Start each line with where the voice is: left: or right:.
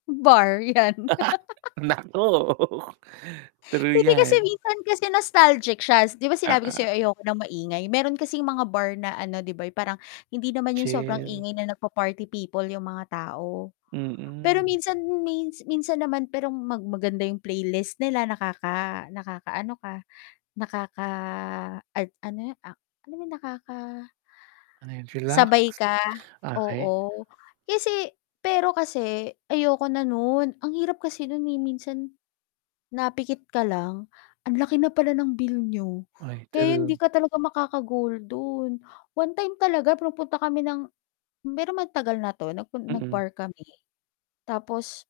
left: Bar 'yan.
right: Naka naku. True
left: Hindi kasi
right: 'yan.
left: minsan kasi nostalgic siya, s 'di ba, sinabi ko
right: Oo.
left: sa'yo ayoko ng maingay? Meron kasing mga bar na ano, 'di ba, yung parang hindi naman yung sobrang
right: Chill.
left: ingay na nagpa-party people yung mga tao. Pero
right: Mm.
left: minsan m may minsan naman perong mag maganda yung playlist nila, nakaka nakakaano ka, nakaka an ano 'yun, ak ano ba yung nakaka
right: Ano 'yun, chillax?
left: sabay ka,
right: Okey.
left: oo, kasi pero kasi ayoko na nun, ang hirap kasi nun, eh, minsan napikit ka lang, anlaki na pala ng bill niyo,
right: Ay,
left: kaya hindi
right: true.
left: ka talaga makaka-goal dun. One time talaga pumupunta kami ng pero magtagal na 'to, nagpun
right: Mhm.
left: nag-bar kami, tapos